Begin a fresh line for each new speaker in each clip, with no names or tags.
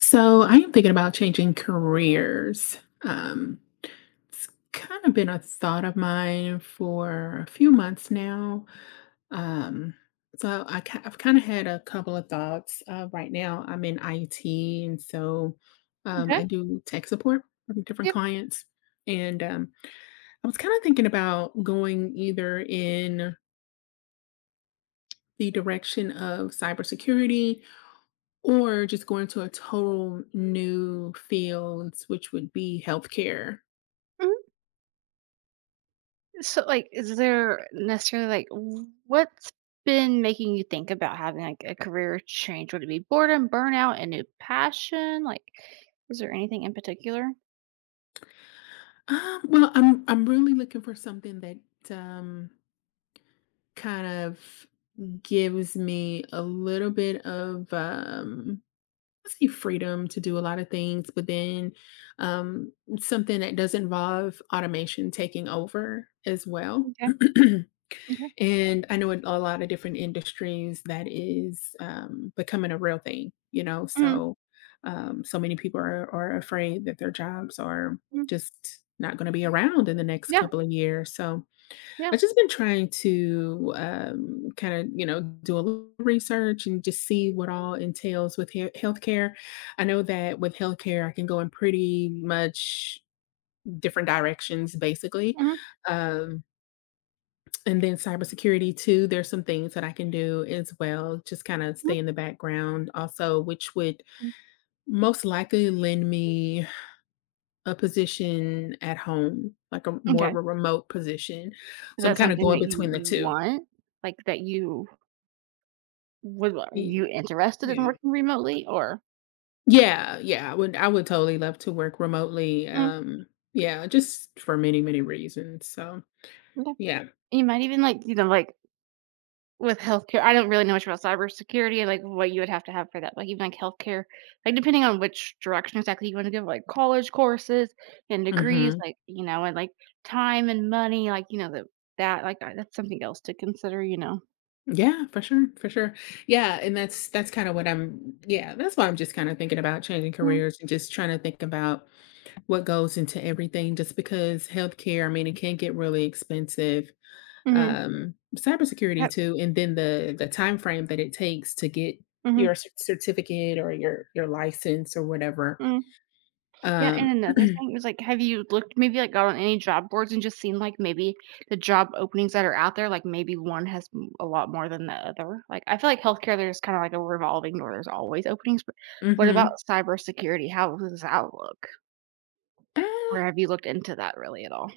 So I am thinking about changing careers. It's kind of been a thought of mine for a few months now. Um, I've kind of had a couple of thoughts. Right now, I'm in IT, and
Okay.
I do tech support for different
Yep.
clients. And I was kind of thinking about going either in the direction of cybersecurity or just go into a total new fields, which would be healthcare.
Mhm. So, like, is there necessarily like what's been making you think about having like a career change? Would it be boredom, burnout, a new passion? Like, is there anything in particular?
Well, I'm really looking for something that um, kind of gives me a little bit of I say freedom to do a lot of things, but then um, something that does involve automation taking over as well.
Okay. Okay.
And I know in a lot of different industries that is becoming a real thing,
Hmm.
So many people are afraid that their jobs are just not going to be around in the next
Yeah.
couple of years. So,
Yeah.
I've just been trying to kind of, do a little research and just see what all entails with healthcare. I know that with healthcare, I can go in pretty much different directions, basically.
Hmm.
Um, and then cybersecurity, too, there's some things that I can do as well, just kind of stay in the background, also, which would most likely lend me a position at home, like a more
Okay.
of a remote position.
Is
So I'm
that
kind of
something
going
that you
between the two.
want? Like that you would? Are
Ye-
you interested in
Yeah.
working remotely or?
Yeah, yeah, I would totally love to work remotely,
Mhm.
yeah, just for many, many reasons, so,
Okay.
yeah.
You might even like, you know, like, with healthcare I don't really know much about cybersecurity and, like, what you would have to have for that, like, even, like, healthcare, like, depending on which direction exactly you wanna go, like, college courses and degrees,
Mhm.
like, you know, and, like, time and money, like, you know, that that's something else to consider, you know.
Yeah, for sure, for sure. Yeah, and that's kinda what that's why I'm just kinda thinking about changing
Mhm,
careers and just trying to think about what goes into everything just because healthcare, I mean, it can get really expensive,
mhm.
cybersecurity
Yep.
too, and then the time frame that it takes to get your
Mhm,
certificate or your license or whatever,
mhm. Yeah, and
um
another thing was, like, have you looked maybe, like, got on any job boards and just seen, like, maybe the job openings that are out there, like, maybe one has m a lot more than the other? Like, I feel like healthcare, there's kinda like a revolving door, there's always openings, but what about
Mhm.
cybersecurity? How does that look?
Uh,
Or have you looked into that really at all?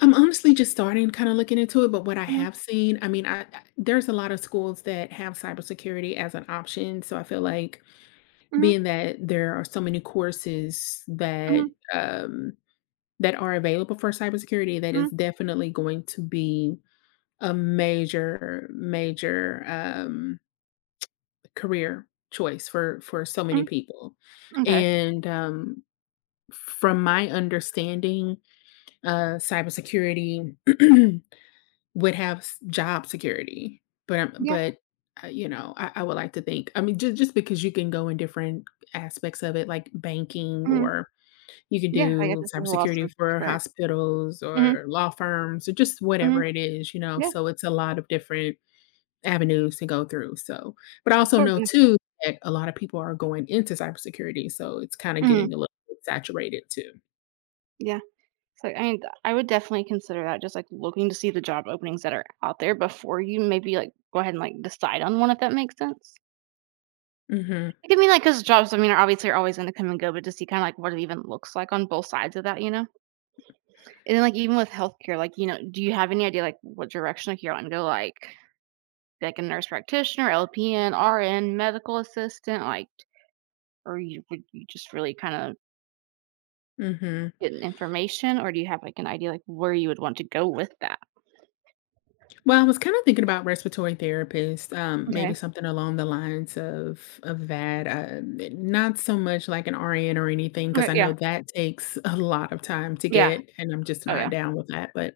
I'm honestly just starting kinda looking into it, but what I
Mhm,
have seen, I mean, I there's a lot of schools that have cybersecurity as an option, so I feel like
mhm,
being that there are so many courses
mhm,
that, um, that are available for cybersecurity, that is
mhm,
definitely going to be a major, career choice for so many
mhm,
people.
m'kay.
And, um, from my understanding, cybersecurity would have s job security,
Yeah,
you know, I would like to think I mean, just because you can go in different aspects of it, like banking,
mhm,
or you could
yeah, I guess
do
there's lots of
cybersecurity for
different,
hospitals
mhm,
or law firms or just whatever
mhm,
it is, you know,
yeah,
so it's a lot of different avenues to go through, so but I
of
also
course,
know
yeah,
too that a lot of people are going into cybersecurity, so it's kinda
mhm,
getting a little bit saturated too.
yeah. So, I mean, I would definitely consider that, just like looking to see the job openings that are out there before you maybe like go ahead and like decide on one, if that makes sense.
Mhm,
Like, I mean, like, because jobs, I mean, are obviously are always going to come and go, but to see kind of like what it even looks like on both sides of that, you know? And then, like, even with healthcare, like, you know, do you have any idea like what direction like you're on to go? Like a nurse practitioner, LPN, RN, medical assistant, like, or you would, you just really kind of
mhm.
get information, or do you have like an idea like where you would want to go with that?
Well, I was kind of thinking about respiratory therapist, maybe
Okay.
something along the lines of that. Not so much like an RN or anything, because
Okay.
I
Yeah.
know that takes a lot of time to
Yeah.
get, and I'm just
Oh,
not
yeah.
down with that.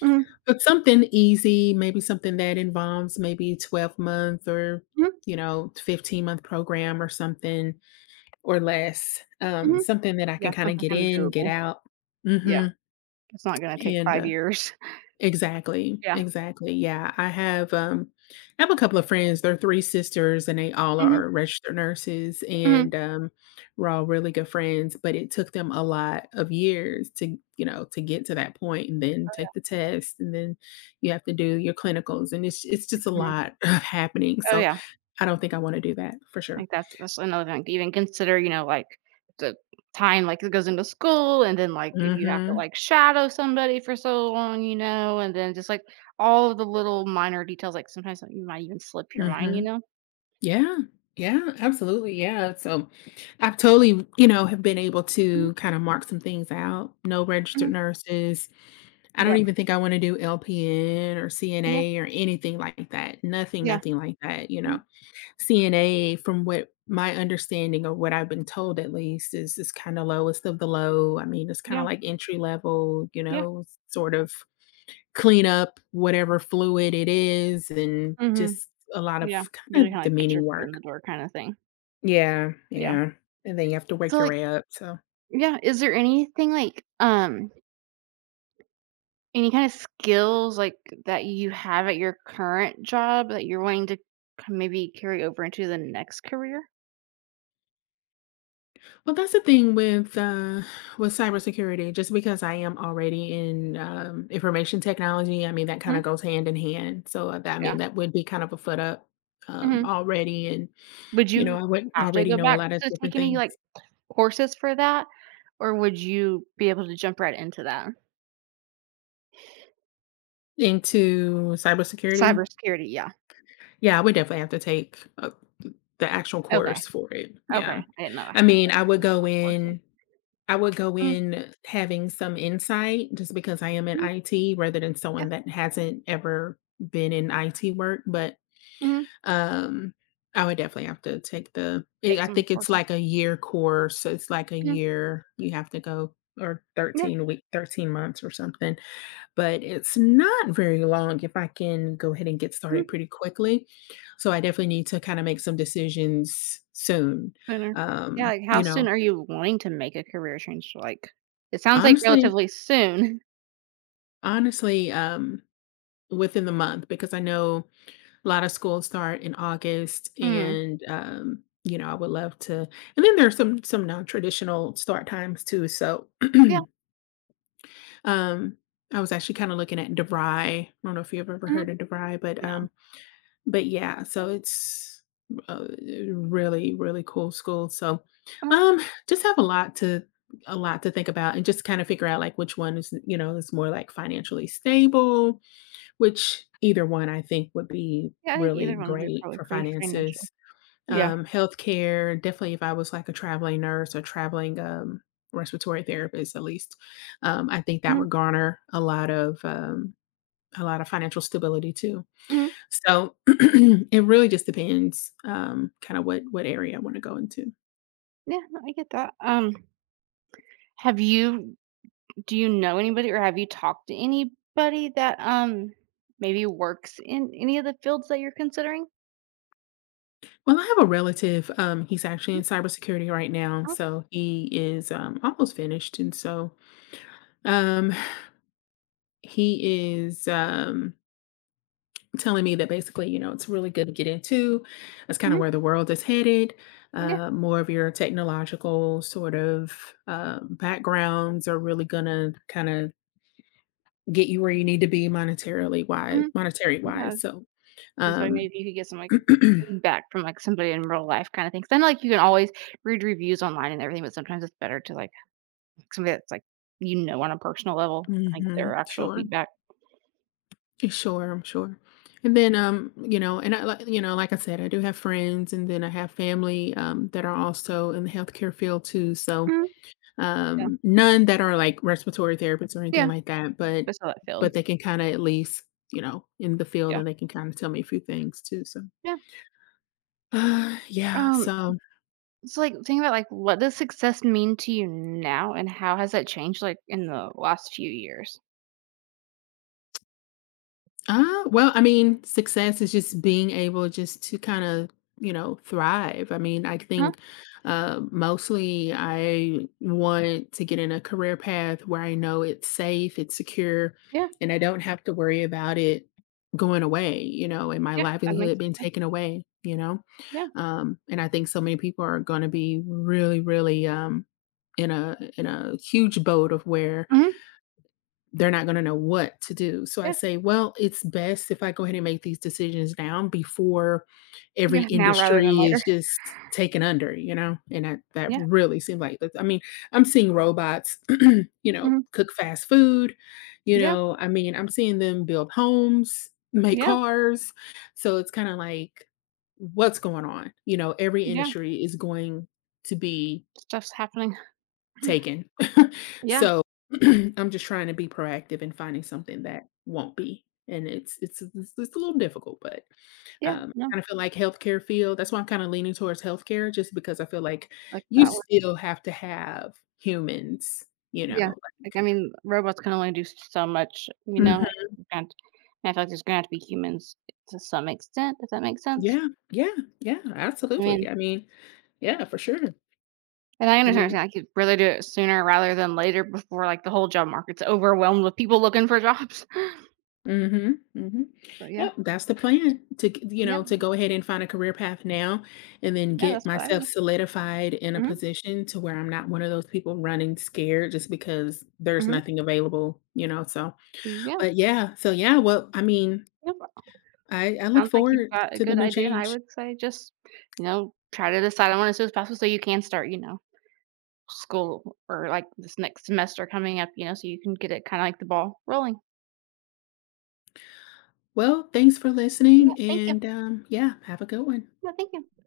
Mhm.
But something easy, maybe something that involves maybe 12 month or
Mhm,
15-month program or something or less.
mhm.
Something that I can
Yeah,
kind of
something
get
kinda
in, get
doable.
out,
Yeah,
hmm.
it's not gonna take
and
5 years.
Exactly,
Yeah.
exactly, yeah, I have a couple of friends, they're 3 sisters, and they all
Mhm,
are registered nurses, and,
mhm.
um, we're all really good friends, but it took them a lot of years to, you know, to get to that point and then take the test, and then you have to do your clinicals, and it's just a
Mhm.
lot happening,
Oh,
so
yeah.
I don't think I wanna do that, for sure.
Like, that's another thing to even consider, you know, like, the time, like, it goes into school, and then, like, if you have to,
Mhm,
like, shadow somebody for so long, you know, and then just, like, all of the little minor details, like, sometimes you might even slip your mind, you
mhm.
know?
Yeah. Yeah, absolutely. Yeah. So I've totally, you know, have been able
Mhm,
to kind of mark some things out. No registered
mhm.
nurses. I don't
Yep.
even think I want to do LPN or
Yeah,
CNA or anything like that. Nothing,
yeah.
nothing like that. You
Mhm.
know, CNA, from what my understanding of what I've been told at least, is kind of lowest of the low. I mean, it's kind of
Yeah,
like entry level, you
yeah.
know, sort of clean up whatever fluid it is and
Mhm.
just a lot of
Yeah. You
kind
really
of
kinda, like, get your
demeaning
foot in
work.
the door kinda thing.
Yeah,
Yeah.
yeah, and then you have to wake
So,
your
like,
way up, so
yeah, is there anything like, any kind of skills, like, that you have at your current job that you're wanting to k maybe carry over into the next career?
well, that's the thing with cybersecurity, just because I am already in, information technology, I mean, that kinda
Mhm,
goes hand in hand, so, that I
yeah,
mean, that would be kind of a foot up,
mhm.
already,
Would
you know,
you
I would
have to
already
go
know a
back
lot of
to
different
take any,
things.
like, courses for that, or would you be able to jump right into that?
Into cybersecurity?
Cybersecurity, yeah.
Yeah, I would definitely have to take, the actual
Okay,
course for it,
okay,
yeah.
I didn't know I
I
had
mean,
that written down for some.
I would go
Mhm,
in having some insight just because I am in
mhm,
IT rather than
yeah,
someone that hasn't ever been in IT work. But
mhm,
um, I would definitely have to take
take
I
some
think it's
courses.
like a year course. So it's like a
Mhm,
year you have to go or
yeah,
13 week, 13 months or something. But it's not very long if I can go ahead and get started
mhm.
pretty quickly. So I definitely need to kind of make some decisions soon.
Sooner. Yeah,
Um,
like, how
you know,
soon are you wanting to make a career change? Like, it sounds like
honestly,
relatively soon.
honestly, um, within the month, because I know a lot of schools start in August
Mm.
and you know, I would love to and then there's some non-traditional start times too, so,
Yeah.
um, I was actually kinda looking at DeVry. I don't know if you've ever
Mhm.
heard of DeVry,
No.
but yeah, so it's, uh, really, really cool school, so,
Uh,
um, just have a lot to think about and just kinda figure out, like, which one is, you know, is more, like, financially stable, which either one I think would be
yeah, I think
really
either one would be
great
probably
for
pretty financial.
finances.
Yeah.
Healthcare, definitely if I was like a traveling nurse or traveling, respiratory therapist at least, I think that
Mhm.
would garner a lot of financial stability too.
Mhm.
So, it really just depends, kinda what area I wanna go into.
Yeah, no, I get that. Have you, do you know anybody or have you talked to anybody that, maybe works in any of the fields that you're considering?
Well, I have a relative, he's actually
Mhm.
in cybersecurity right now,
Mhm.
so he is, almost finished, and so, um, he is, um telling me that basically, you know, it's really good to get into. That's kind of
Mhm.
where the world is headed.
Yeah.
More of your technological sort of backgrounds are really gonna kind of get you where you need to be monetarily wise,
Mhm.
monetary
Yeah.
wise. So,
And so
um,
maybe you could get some, like, feedback from, like, somebody in real life kinda thing. 'Cause I know, like, you can always read reviews online and everything, but sometimes it's better to, like, somebody that's, like, you know, on a personal level and get their
mhm,
actual
sure,
feedback.
sure, I'm sure. And then, you know, like I said, I do have friends, and then I have family that are also in the healthcare field too. So,
Mhm. Yeah.
None that are like respiratory therapists or anything
Yeah.
like that,
That's how that
but
felt.
they can kinda at least, in the field
Yeah.
and they can kinda tell me a few things too, so
Yeah.
yeah,
Um,
so
so, like, think about, like, what does success mean to you now, and how has that changed, like, in the last few years?
Well, I mean, success is just being able just to kind of, you know, thrive. I mean, I
Huh.
think mostly I want to get in a career path where I know it's safe, it's secure,
Yeah.
and I don't have to worry about it going away, you know, and my
Yeah. That
livelihood
makes
being
good sense.
taken away, you know.
Yeah.
And I think so many people are going to be really, really in a huge boat of where
Mhm.
they're not going to know what to do. So I
Yeah.
say, well, it's best if I go ahead and make these decisions now before every
Yeah. Now rather than
industry is
later.
just taken under, you know? And that
Yeah.
really seems like, I mean, I'm seeing robots, you know,
Mhm.
cook fast food, you
Yeah.
know, I mean, I'm seeing them build homes, make
Yeah.
cars. So it's kind of like, what's going on? You know, every
Yeah.
industry is going to be
Stuff's happening.
taken.
Yeah.
So, I'm just trying to be proactive in finding something that won't be, and it's a little difficult, but,
Yeah, no,
I kinda feel like healthcare field that's why I'm kinda leaning towards healthcare just because I feel like
like
you
that one.
still have to have humans, you know,
Yeah, like,
like
I mean, robots can only do so much, you know, like,
mhm.
you can't, and I feel like there's gonna have to be humans to some extent, if that makes sense.
Yeah, yeah, yeah,
I mean,
absolutely. I mean, yeah, for sure.
and I
I
understand
mean
I could rather do it sooner rather than later before, like, the whole job market's overwhelmed with people looking for jobs.
mhm, mhm.
So yeah,
Yep, that's the plan to g you
yeah,
know, to go ahead and find a career path now and then
yeah,
get
that's what I
myself
mean.
solidified in a
Do.
position to where I'm not one of those people running scared just because there's
Mhm,
nothing available, you know, so
mhm, yeah,
but yeah, so yeah, well, I mean,
no problem.
I look
Sounds like you've
forward
got a
to the
good
new
idea, and I
change.
would say just, you know, try to decide on one as soon as possible so you can start, you know, school or like this next semester coming up, you know, so you can get it kind of like the ball rolling.
Well, thanks for
Yeah,
listening
thank you.
and, yeah, have a good one.
No, thank you.